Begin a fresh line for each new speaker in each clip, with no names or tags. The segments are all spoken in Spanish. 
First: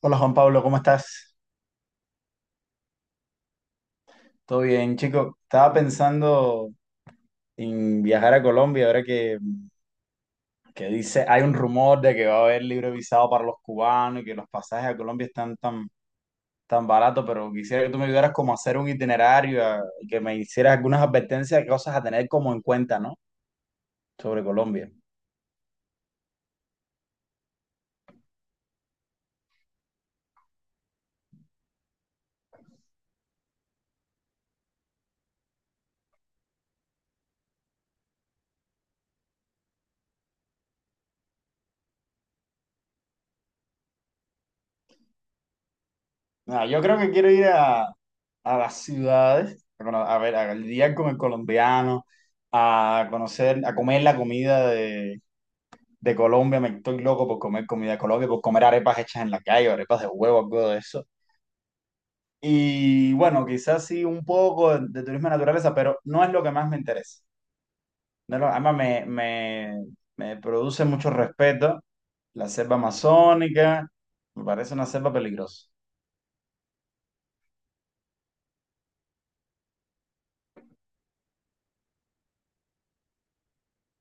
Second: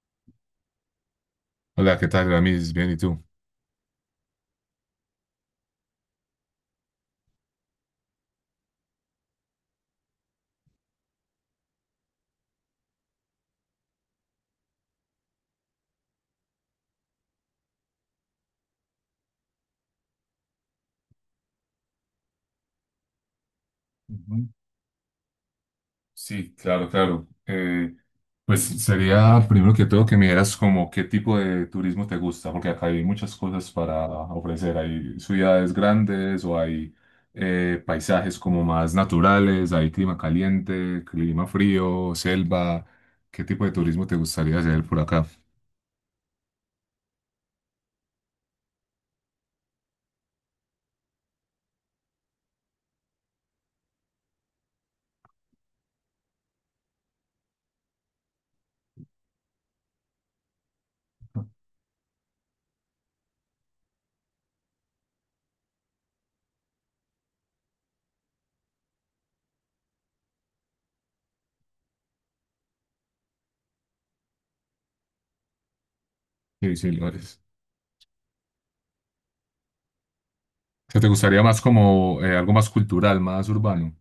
Hola Juan Pablo, ¿cómo estás?
Hola, ¿qué tal, Ramis? Bien, ¿y tú?
¿Todo bien, chico? Estaba pensando en viajar a Colombia ahora que dice, hay un rumor de que va a haber libre visado para los cubanos y que los pasajes a Colombia están tan baratos, pero quisiera que tú me ayudaras como a hacer un itinerario y que me hicieras algunas advertencias de cosas a tener como en cuenta, ¿no? Sobre
Ujú.
Colombia.
Sí, claro, claro. Pues sería primero que todo que me dieras como qué tipo de turismo te gusta, porque acá hay muchas cosas para ofrecer. Hay ciudades grandes o hay paisajes como más naturales, hay clima caliente, clima frío, selva. ¿Qué tipo de turismo te gustaría hacer por acá?
Nada, yo creo que quiero ir a las ciudades, bueno, a ver, a lidiar con el colombiano, a conocer, a comer la comida de Colombia, me estoy loco por comer comida de Colombia, por comer arepas hechas en la calle, arepas de huevo, algo de eso. Y bueno, quizás sí un poco de turismo de naturaleza, pero no es lo que más me interesa. No es lo- Además, me produce mucho respeto la selva amazónica, me parece una selva peligrosa.
Sí, sí, lugares. ¿Qué te gustaría más como algo más cultural, más urbano?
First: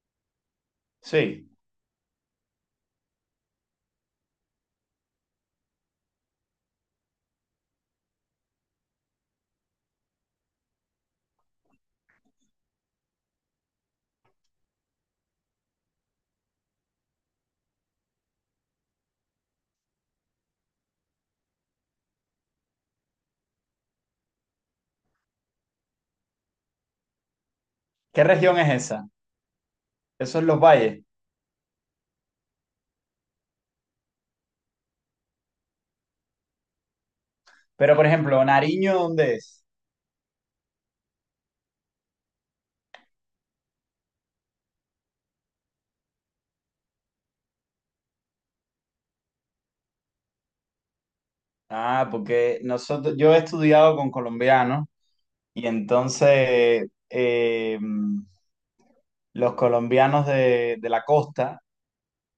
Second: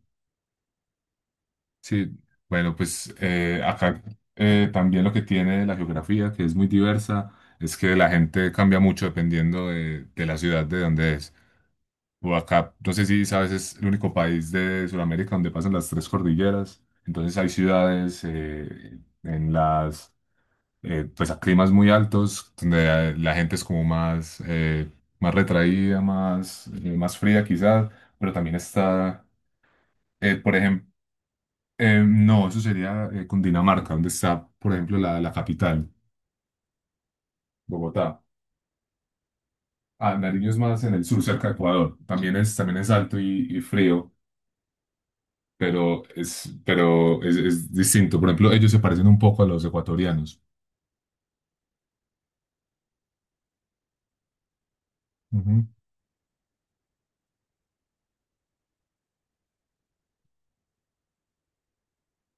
Sí.
Sí, bueno, pues acá también lo que tiene la geografía, que es muy diversa, es que la gente cambia mucho dependiendo de la ciudad de donde es. O acá, no sé si sabes, es el único país de Sudamérica donde pasan las tres cordilleras. Entonces hay ciudades en pues a climas muy altos, donde la gente es como más, más retraída, más más fría quizás,
¿Qué
pero también
región es esa?
está,
Eso es
por
los
ejemplo,
valles.
no, eso sería Cundinamarca, donde está, por ejemplo, la capital,
Pero, por
Bogotá.
ejemplo, Nariño, ¿dónde es?
Ah, Nariño es más en el sur, cerca de Ecuador. También es alto y frío, pero es distinto. Por ejemplo, ellos se parecen un poco a los ecuatorianos.
Ah, porque nosotros, yo he estudiado con colombianos
Ujú.
y entonces, los colombianos de la costa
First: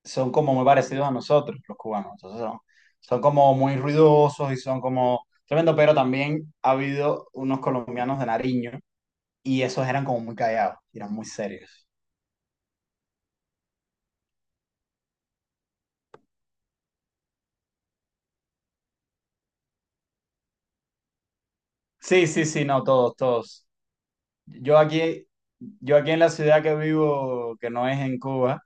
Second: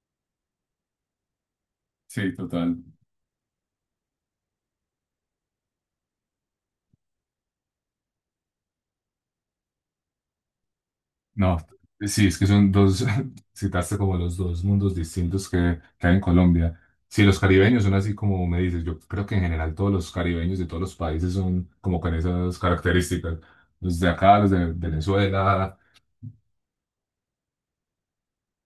son como muy parecidos a nosotros, los cubanos.
Sí,
Entonces son,
total.
son como muy ruidosos y son como tremendo, pero también ha habido unos colombianos de Nariño y esos eran como muy callados, eran muy
No,
serios.
sí, es que son dos, citaste como los dos mundos distintos que hay en Colombia. Sí, los caribeños son así como me dices, yo creo que en general todos los caribeños de todos los países son como con
Sí, sí,
esas
sí, no, todos,
características.
todos.
Los de acá, los de
Yo aquí,
Venezuela,
yo aquí en la ciudad que vivo, que no es en Cuba,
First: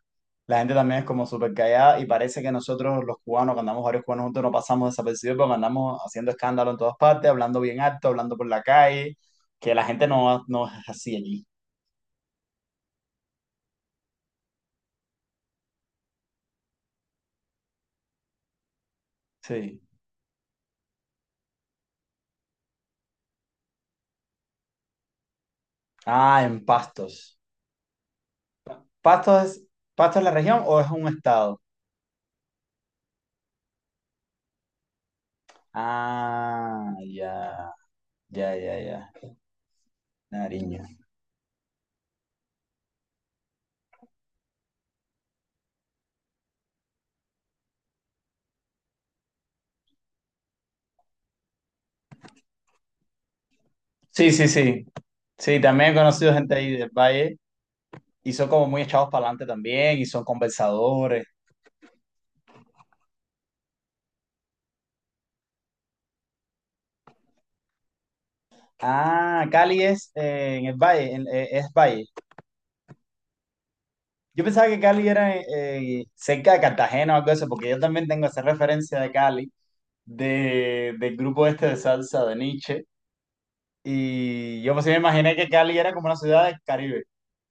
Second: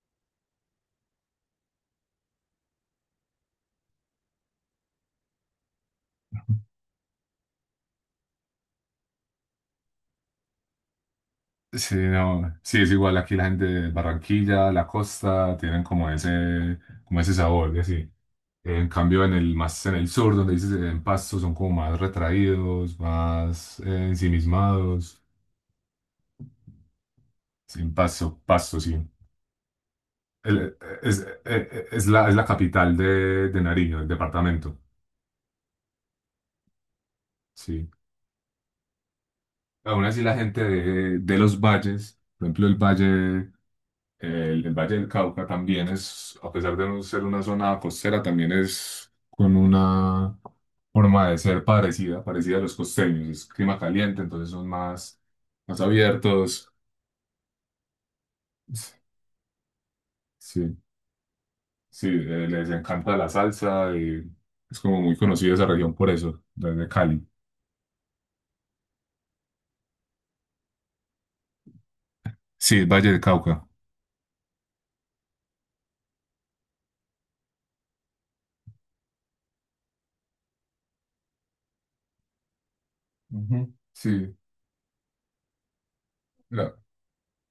la gente también es como súper callada y parece que nosotros los cubanos, cuando andamos varios cubanos juntos, no pasamos desapercibidos porque andamos haciendo escándalo en todas partes, hablando bien alto, hablando por la calle, que la gente no es así allí.
sí, no, sí, es igual aquí la gente de Barranquilla, la costa, tienen como ese sabor, y así. En cambio, en el
Sí.
más en el sur, donde dices en Pasto, son como más retraídos, más ensimismados.
Ah, en Pastos.
Sí, en Pasto, Pasto, sí.
¿Pastos es, ¿Pastos es la región
El-
o es un
es,
estado?
es es la capital de Nariño, el departamento,
Ah, ya,
sí.
ya, ya, ya.
Aún así la gente
Nariño.
de los valles, por ejemplo el valle, el Valle del Cauca también es, a pesar de no ser una zona costera, también es con una forma de ser parecida, parecida a los costeños. Es clima caliente,
Sí, sí,
entonces son
sí.
más,
Sí,
más
también he conocido gente
abiertos.
ahí del valle. Y son como muy echados para adelante también y son
Sí,
conversadores.
sí, les encanta la salsa y es como muy conocida esa región por eso, desde Cali.
Ah, Cali es en el valle, es valle.
Sí, el Valle del Cauca.
Yo pensaba que Cali era cerca de Cartagena o algo así, porque yo también tengo esa referencia de Cali, del grupo este de salsa de Nietzsche.
Ujú. Sí,
Y yo pues sí me imaginé que Cali era como una ciudad del
la-
Caribe.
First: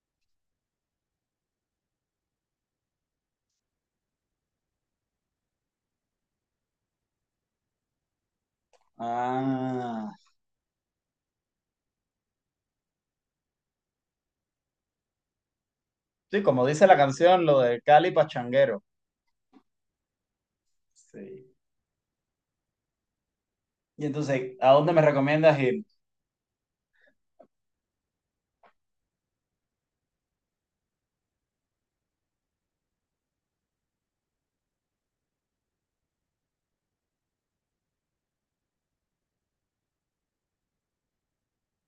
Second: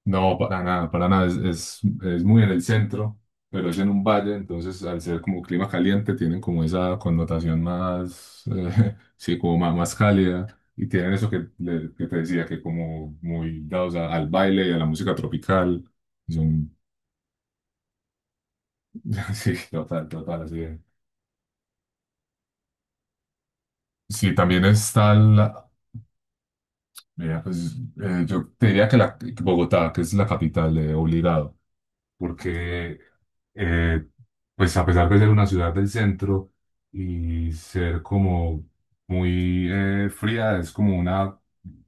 no, para nada, para nada. Es muy en el centro, pero es en un valle, entonces al ser como clima caliente, tienen como esa connotación más, sí, como más, más
Ah,
cálida. Y tienen eso que te decía, que como muy dados al baile y a la música tropical.
sí, como
Son,
dice la canción, lo de Cali pachanguero.
sí, total, total, así es.
Sí. Y
Sí,
entonces,
también
¿a dónde me
está
recomiendas
la,
ir?
mira, pues, yo te diría que que Bogotá, que es la capital, obligado, porque eh, pues a pesar de ser una ciudad del centro y ser como muy fría, es como una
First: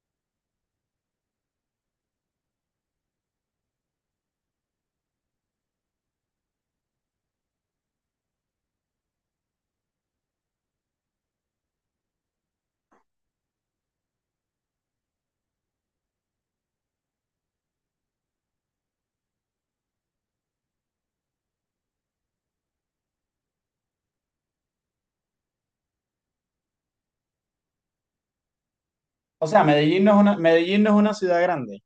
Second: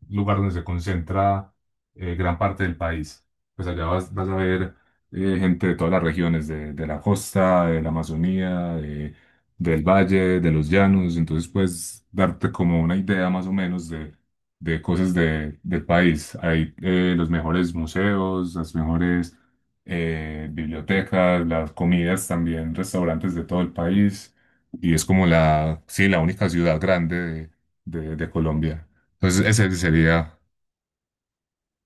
un lugar donde se concentra gran parte del país. Pues allá vas, vas a ver gente de todas las regiones, de la costa, de la Amazonía, del valle, de los llanos. Entonces puedes darte como una idea más o menos de cosas del país. Hay los mejores museos, las mejores bibliotecas, las comidas también, restaurantes de todo el país. Y es como la, sí, la única ciudad grande de, de Colombia. Entonces,
O sea,
ese sería,
Medellín no es una ciudad grande.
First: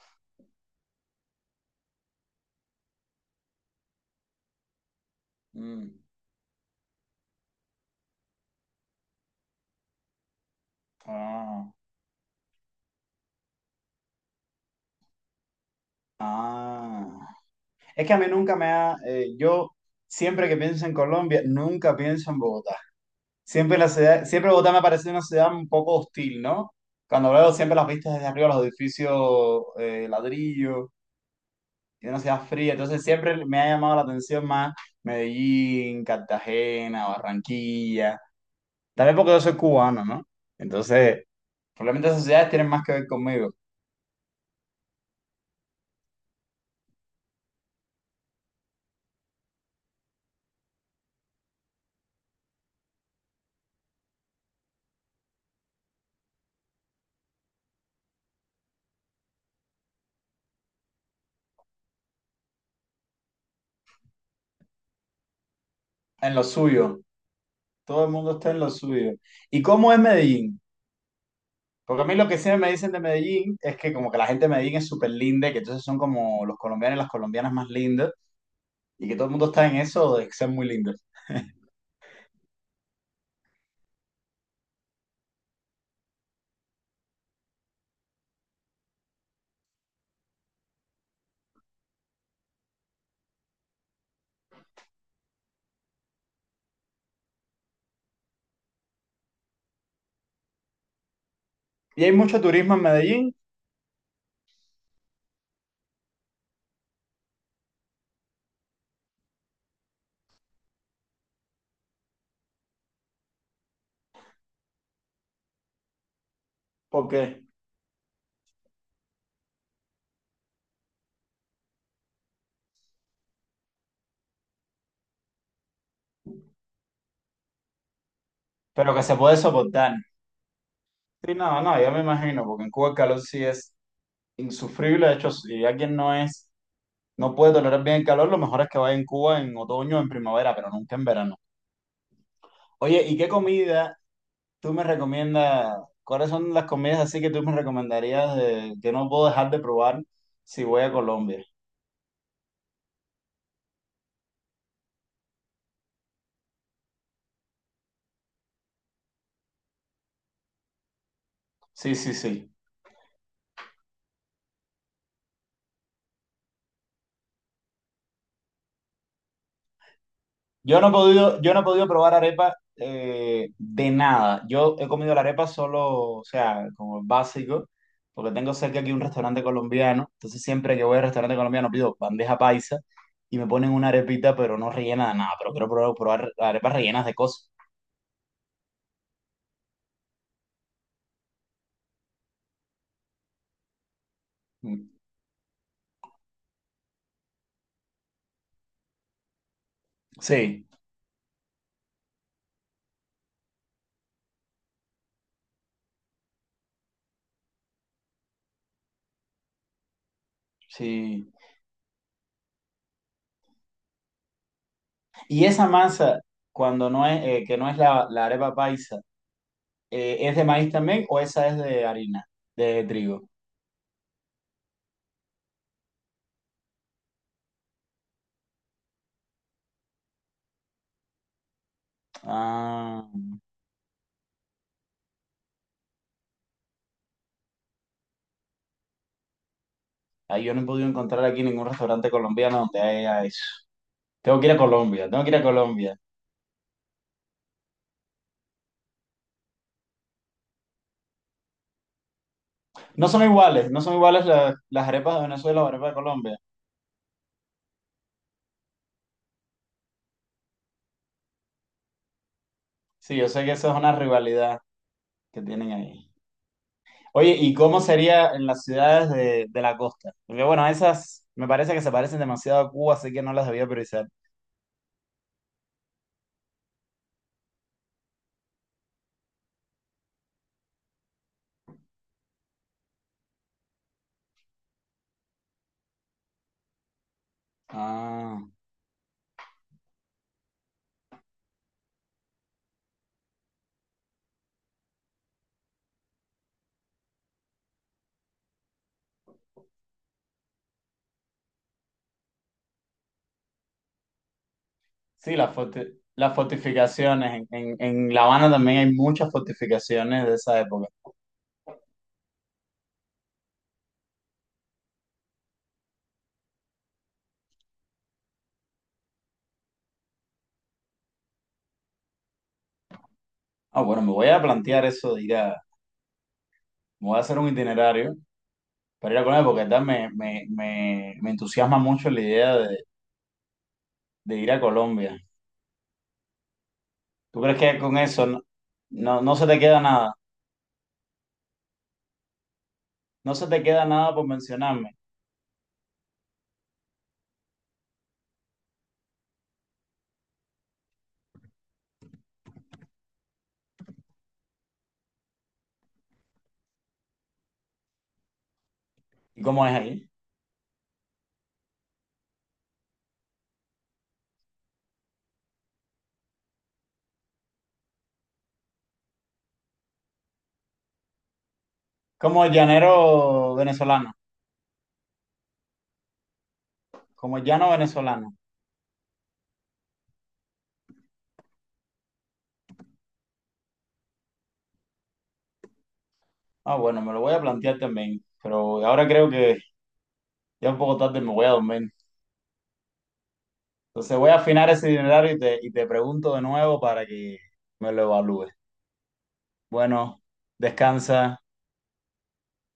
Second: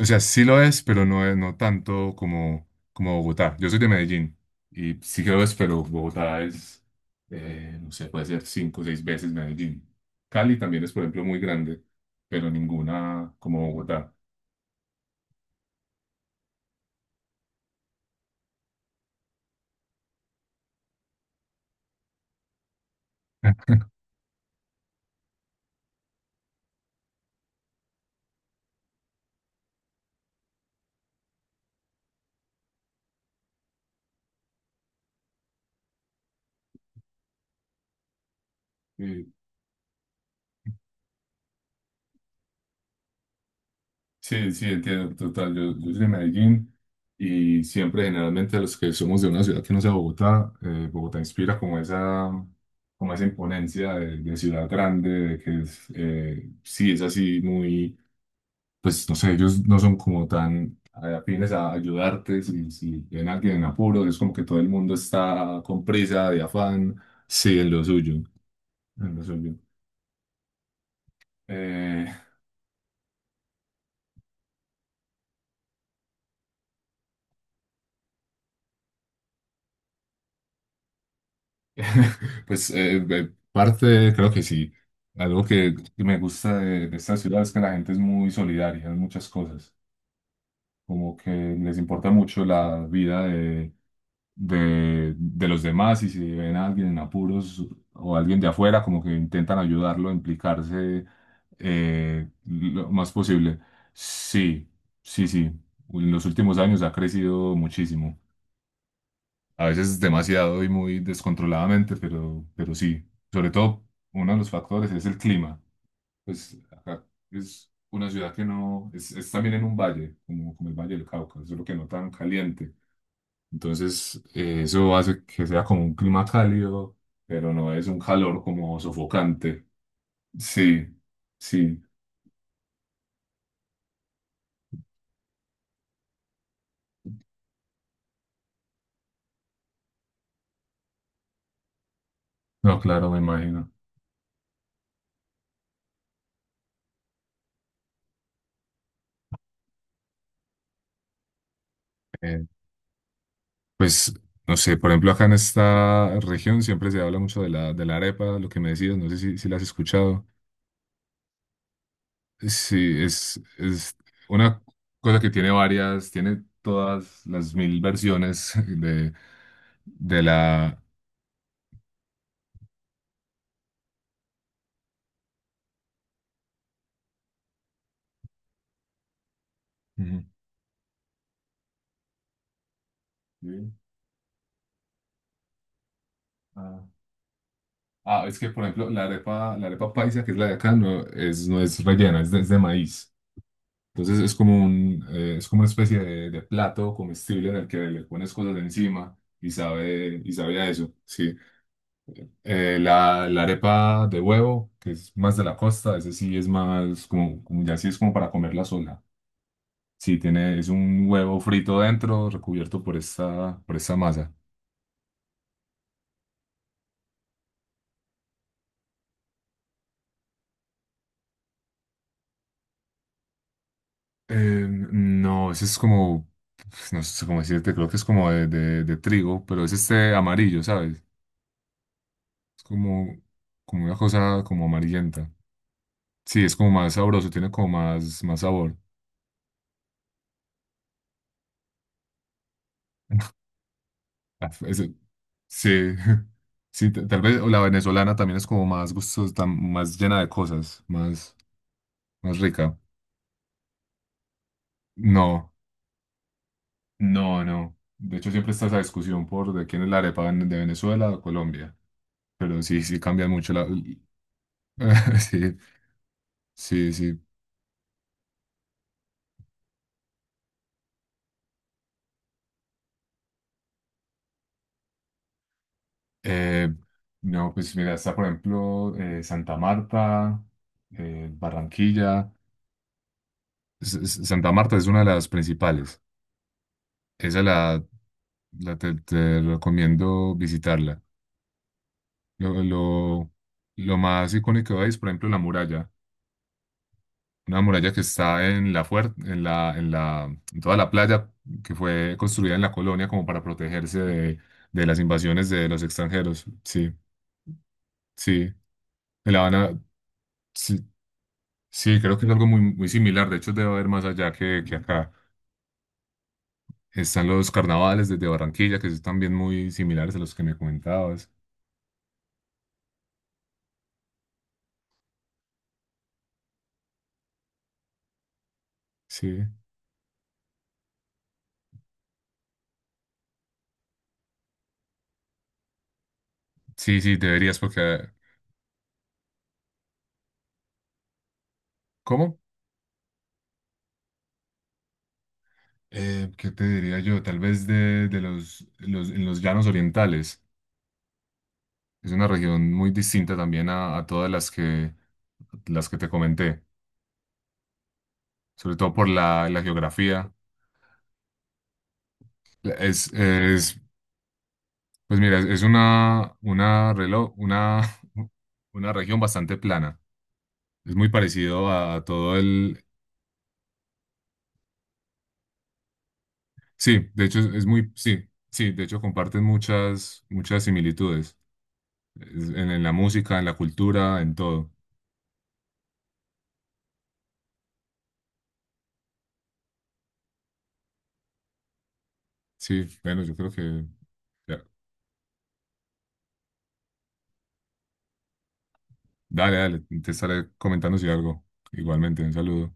o sea, sí lo es, pero no es, no tanto como, como Bogotá. Yo soy de Medellín y sí que lo es, pero
Mm.
Bogotá es, no sé, puede ser cinco o seis veces Medellín. Cali también es, por ejemplo, muy
Ah.
grande, pero ninguna como Bogotá.
Ah, es que a mí nunca me ha, yo siempre que pienso en Colombia, nunca pienso en Bogotá. Siempre Bogotá me ha parecido una ciudad un poco hostil, ¿no? Cuando veo siempre las vistas desde arriba, los edificios ladrillo, y una ciudad fría, entonces siempre me ha llamado la atención más Medellín, Cartagena, Barranquilla. También porque yo soy cubano, ¿no? Entonces, probablemente esas ciudades tienen más que ver conmigo,
Sí, sí, entiendo, total. Yo soy de Medellín y siempre, generalmente, los que somos de una ciudad que no sea Bogotá, Bogotá inspira como esa imponencia de ciudad grande, de que es, sí, es así muy, pues no sé, ellos no son como tan afines a ayudarte. Si, si ven a alguien en apuro, es como que todo el mundo está con prisa,
en
de
lo
afán,
suyo.
sí, en lo
Todo el
suyo,
mundo está en lo suyo.
en lo suyo.
¿Y cómo es Medellín? Porque a
Eh,
mí lo que siempre me dicen de Medellín es que como que la gente de Medellín es súper linda, que entonces son como los colombianos y las colombianas más lindas, y que todo el mundo está en eso de ser muy lindos.
Pues parte, creo que sí. Algo que me gusta de esta ciudad es que la gente es muy solidaria en muchas cosas. Como que les importa mucho la vida de los demás y si ven a alguien en apuros o alguien de afuera, como que intentan ayudarlo, implicarse
Y hay mucho turismo en
lo más
Medellín,
posible. Sí, sí, sí. En los últimos años ha crecido muchísimo. A veces demasiado y muy descontroladamente, pero sí. Sobre todo, uno de los factores es el clima. Pues acá
¿por qué?
es una ciudad que no, es también en un valle, como, como el Valle del Cauca, solo que no tan caliente. Entonces, eso hace que sea como un clima cálido, pero no es un calor como
Pero que se puede
sofocante.
soportar.
Sí,
Sí, no, no,
sí.
yo me imagino, porque en Cuba el calor sí es insufrible, de hecho, si alguien no es, no puede tolerar bien el calor, lo mejor es que vaya en Cuba en otoño o en primavera, pero nunca en verano.
No,
Oye,
claro,
¿y
me
qué
imagino.
comida tú me recomiendas, ¿cuáles son las comidas así que tú me recomendarías que no puedo dejar de probar si voy a Colombia?
Eh, pues, no sé, por ejemplo, acá en esta región siempre se habla mucho de la arepa, lo que me decías, no sé si, si la has escuchado.
Sí, sí, sí.
Sí, es una cosa que tiene varias, tiene todas las mil versiones de la...
Yo no he podido probar arepa de nada. Yo he comido la arepa solo, o sea, como básico, porque tengo cerca aquí un restaurante colombiano.
Ujú.
Entonces siempre que voy al restaurante colombiano pido bandeja paisa y me
Sí,
ponen una arepita, pero no rellena de nada. Pero quiero probar, probar arepas
Ah,
rellenas de cosas.
Ah, es que, por ejemplo, la arepa paisa, que es la de acá, no es, no es rellena, es de maíz. Entonces es como
Mm.
un, es como una especie de plato comestible en el que le pones cosas encima y sabe
Sí,
a eso, sí. La, la arepa de huevo, que es más de la costa, ese sí es más como, como ya sí es como para comerla sola. Sí, tiene, es un
sí.
huevo frito dentro, recubierto por esta masa.
Y esa masa, cuando no es, que no es la arepa paisa, ¿es de maíz también o esa es de harina, de trigo?
No, ese es como, pues, no sé cómo decirte, creo que es como de, de trigo, pero es este amarillo, ¿sabes? Es
Ah,
como, como una cosa como amarillenta. Sí, es como más sabroso, tiene como más, más sabor.
ah, yo no he podido encontrar aquí ningún restaurante colombiano donde haya eso. Tengo que
Ah,
ir a
ese-
Colombia, tengo que ir a
sí,
Colombia.
sí, tal vez la venezolana también es como más gustosa, más llena de cosas, más, más rica.
No son iguales, no son iguales las arepas de
No.
Venezuela o las arepas de Colombia.
No, no. De hecho, siempre está esa discusión por de quién es la arepa de Venezuela o Colombia. Pero sí, sí
Sí, yo
cambian
sé
mucho
que
la...
eso es una rivalidad que
Sí,
tienen ahí.
sí, sí.
Oye, ¿y cómo sería en las ciudades de la costa? Porque bueno, esas me parece que se parecen demasiado a Cuba, así que no las debía priorizar.
Eh, no, pues mira, está por ejemplo Santa Marta, Barranquilla. Santa Marta es una de las principales. Esa la,
Ah.
te recomiendo visitarla. Lo, lo, lo más icónico ahí es, por ejemplo, la muralla. Una muralla que está en en en la, en toda la playa que fue construida en la colonia como para protegerse de las
Sí,
invasiones de los
las
extranjeros. Sí,
fortificaciones. En La Habana
sí.
también hay muchas
En La Habana,
fortificaciones de esa
sí,
época.
sí, creo que es algo muy, muy similar. De hecho, debe haber más allá que acá. Están los carnavales desde Barranquilla, que son también muy similares a los que me comentabas.
Ah, bueno, me voy a plantear eso de ir a... Me voy a hacer un itinerario para ir a
Sí,
Colombia porque verdad me entusiasma mucho la idea de ir a Colombia.
sí, sí,
¿Tú
deberías,
crees que con
porque.
eso no se te queda nada?
¿Cómo?
No se te queda nada por mencionarme.
¿Qué te diría yo? Tal vez de, los, en los llanos orientales. Es una región muy distinta también a todas las que te comenté, sobre todo por
¿Y
la
cómo es ahí?
geografía. Es, es- pues mira, es una, una, una región bastante plana. Es muy parecido a todo
Como
el...
llanero venezolano,
Sí, de hecho
como
es
llano
muy... Sí,
venezolano.
sí, de hecho comparten muchas, muchas similitudes en la música, en la cultura, en todo.
Ah, bueno, me lo voy a plantear también, pero ahora creo que ya un poco tarde me voy a dormir.
Sí, bueno, yo creo que...
Entonces voy a
ya.
afinar ese itinerario y te pregunto de nuevo para que me lo evalúes.
Dale, dale, te
Bueno,
estaré comentando si
descansa.
algo. Igualmente, un saludo.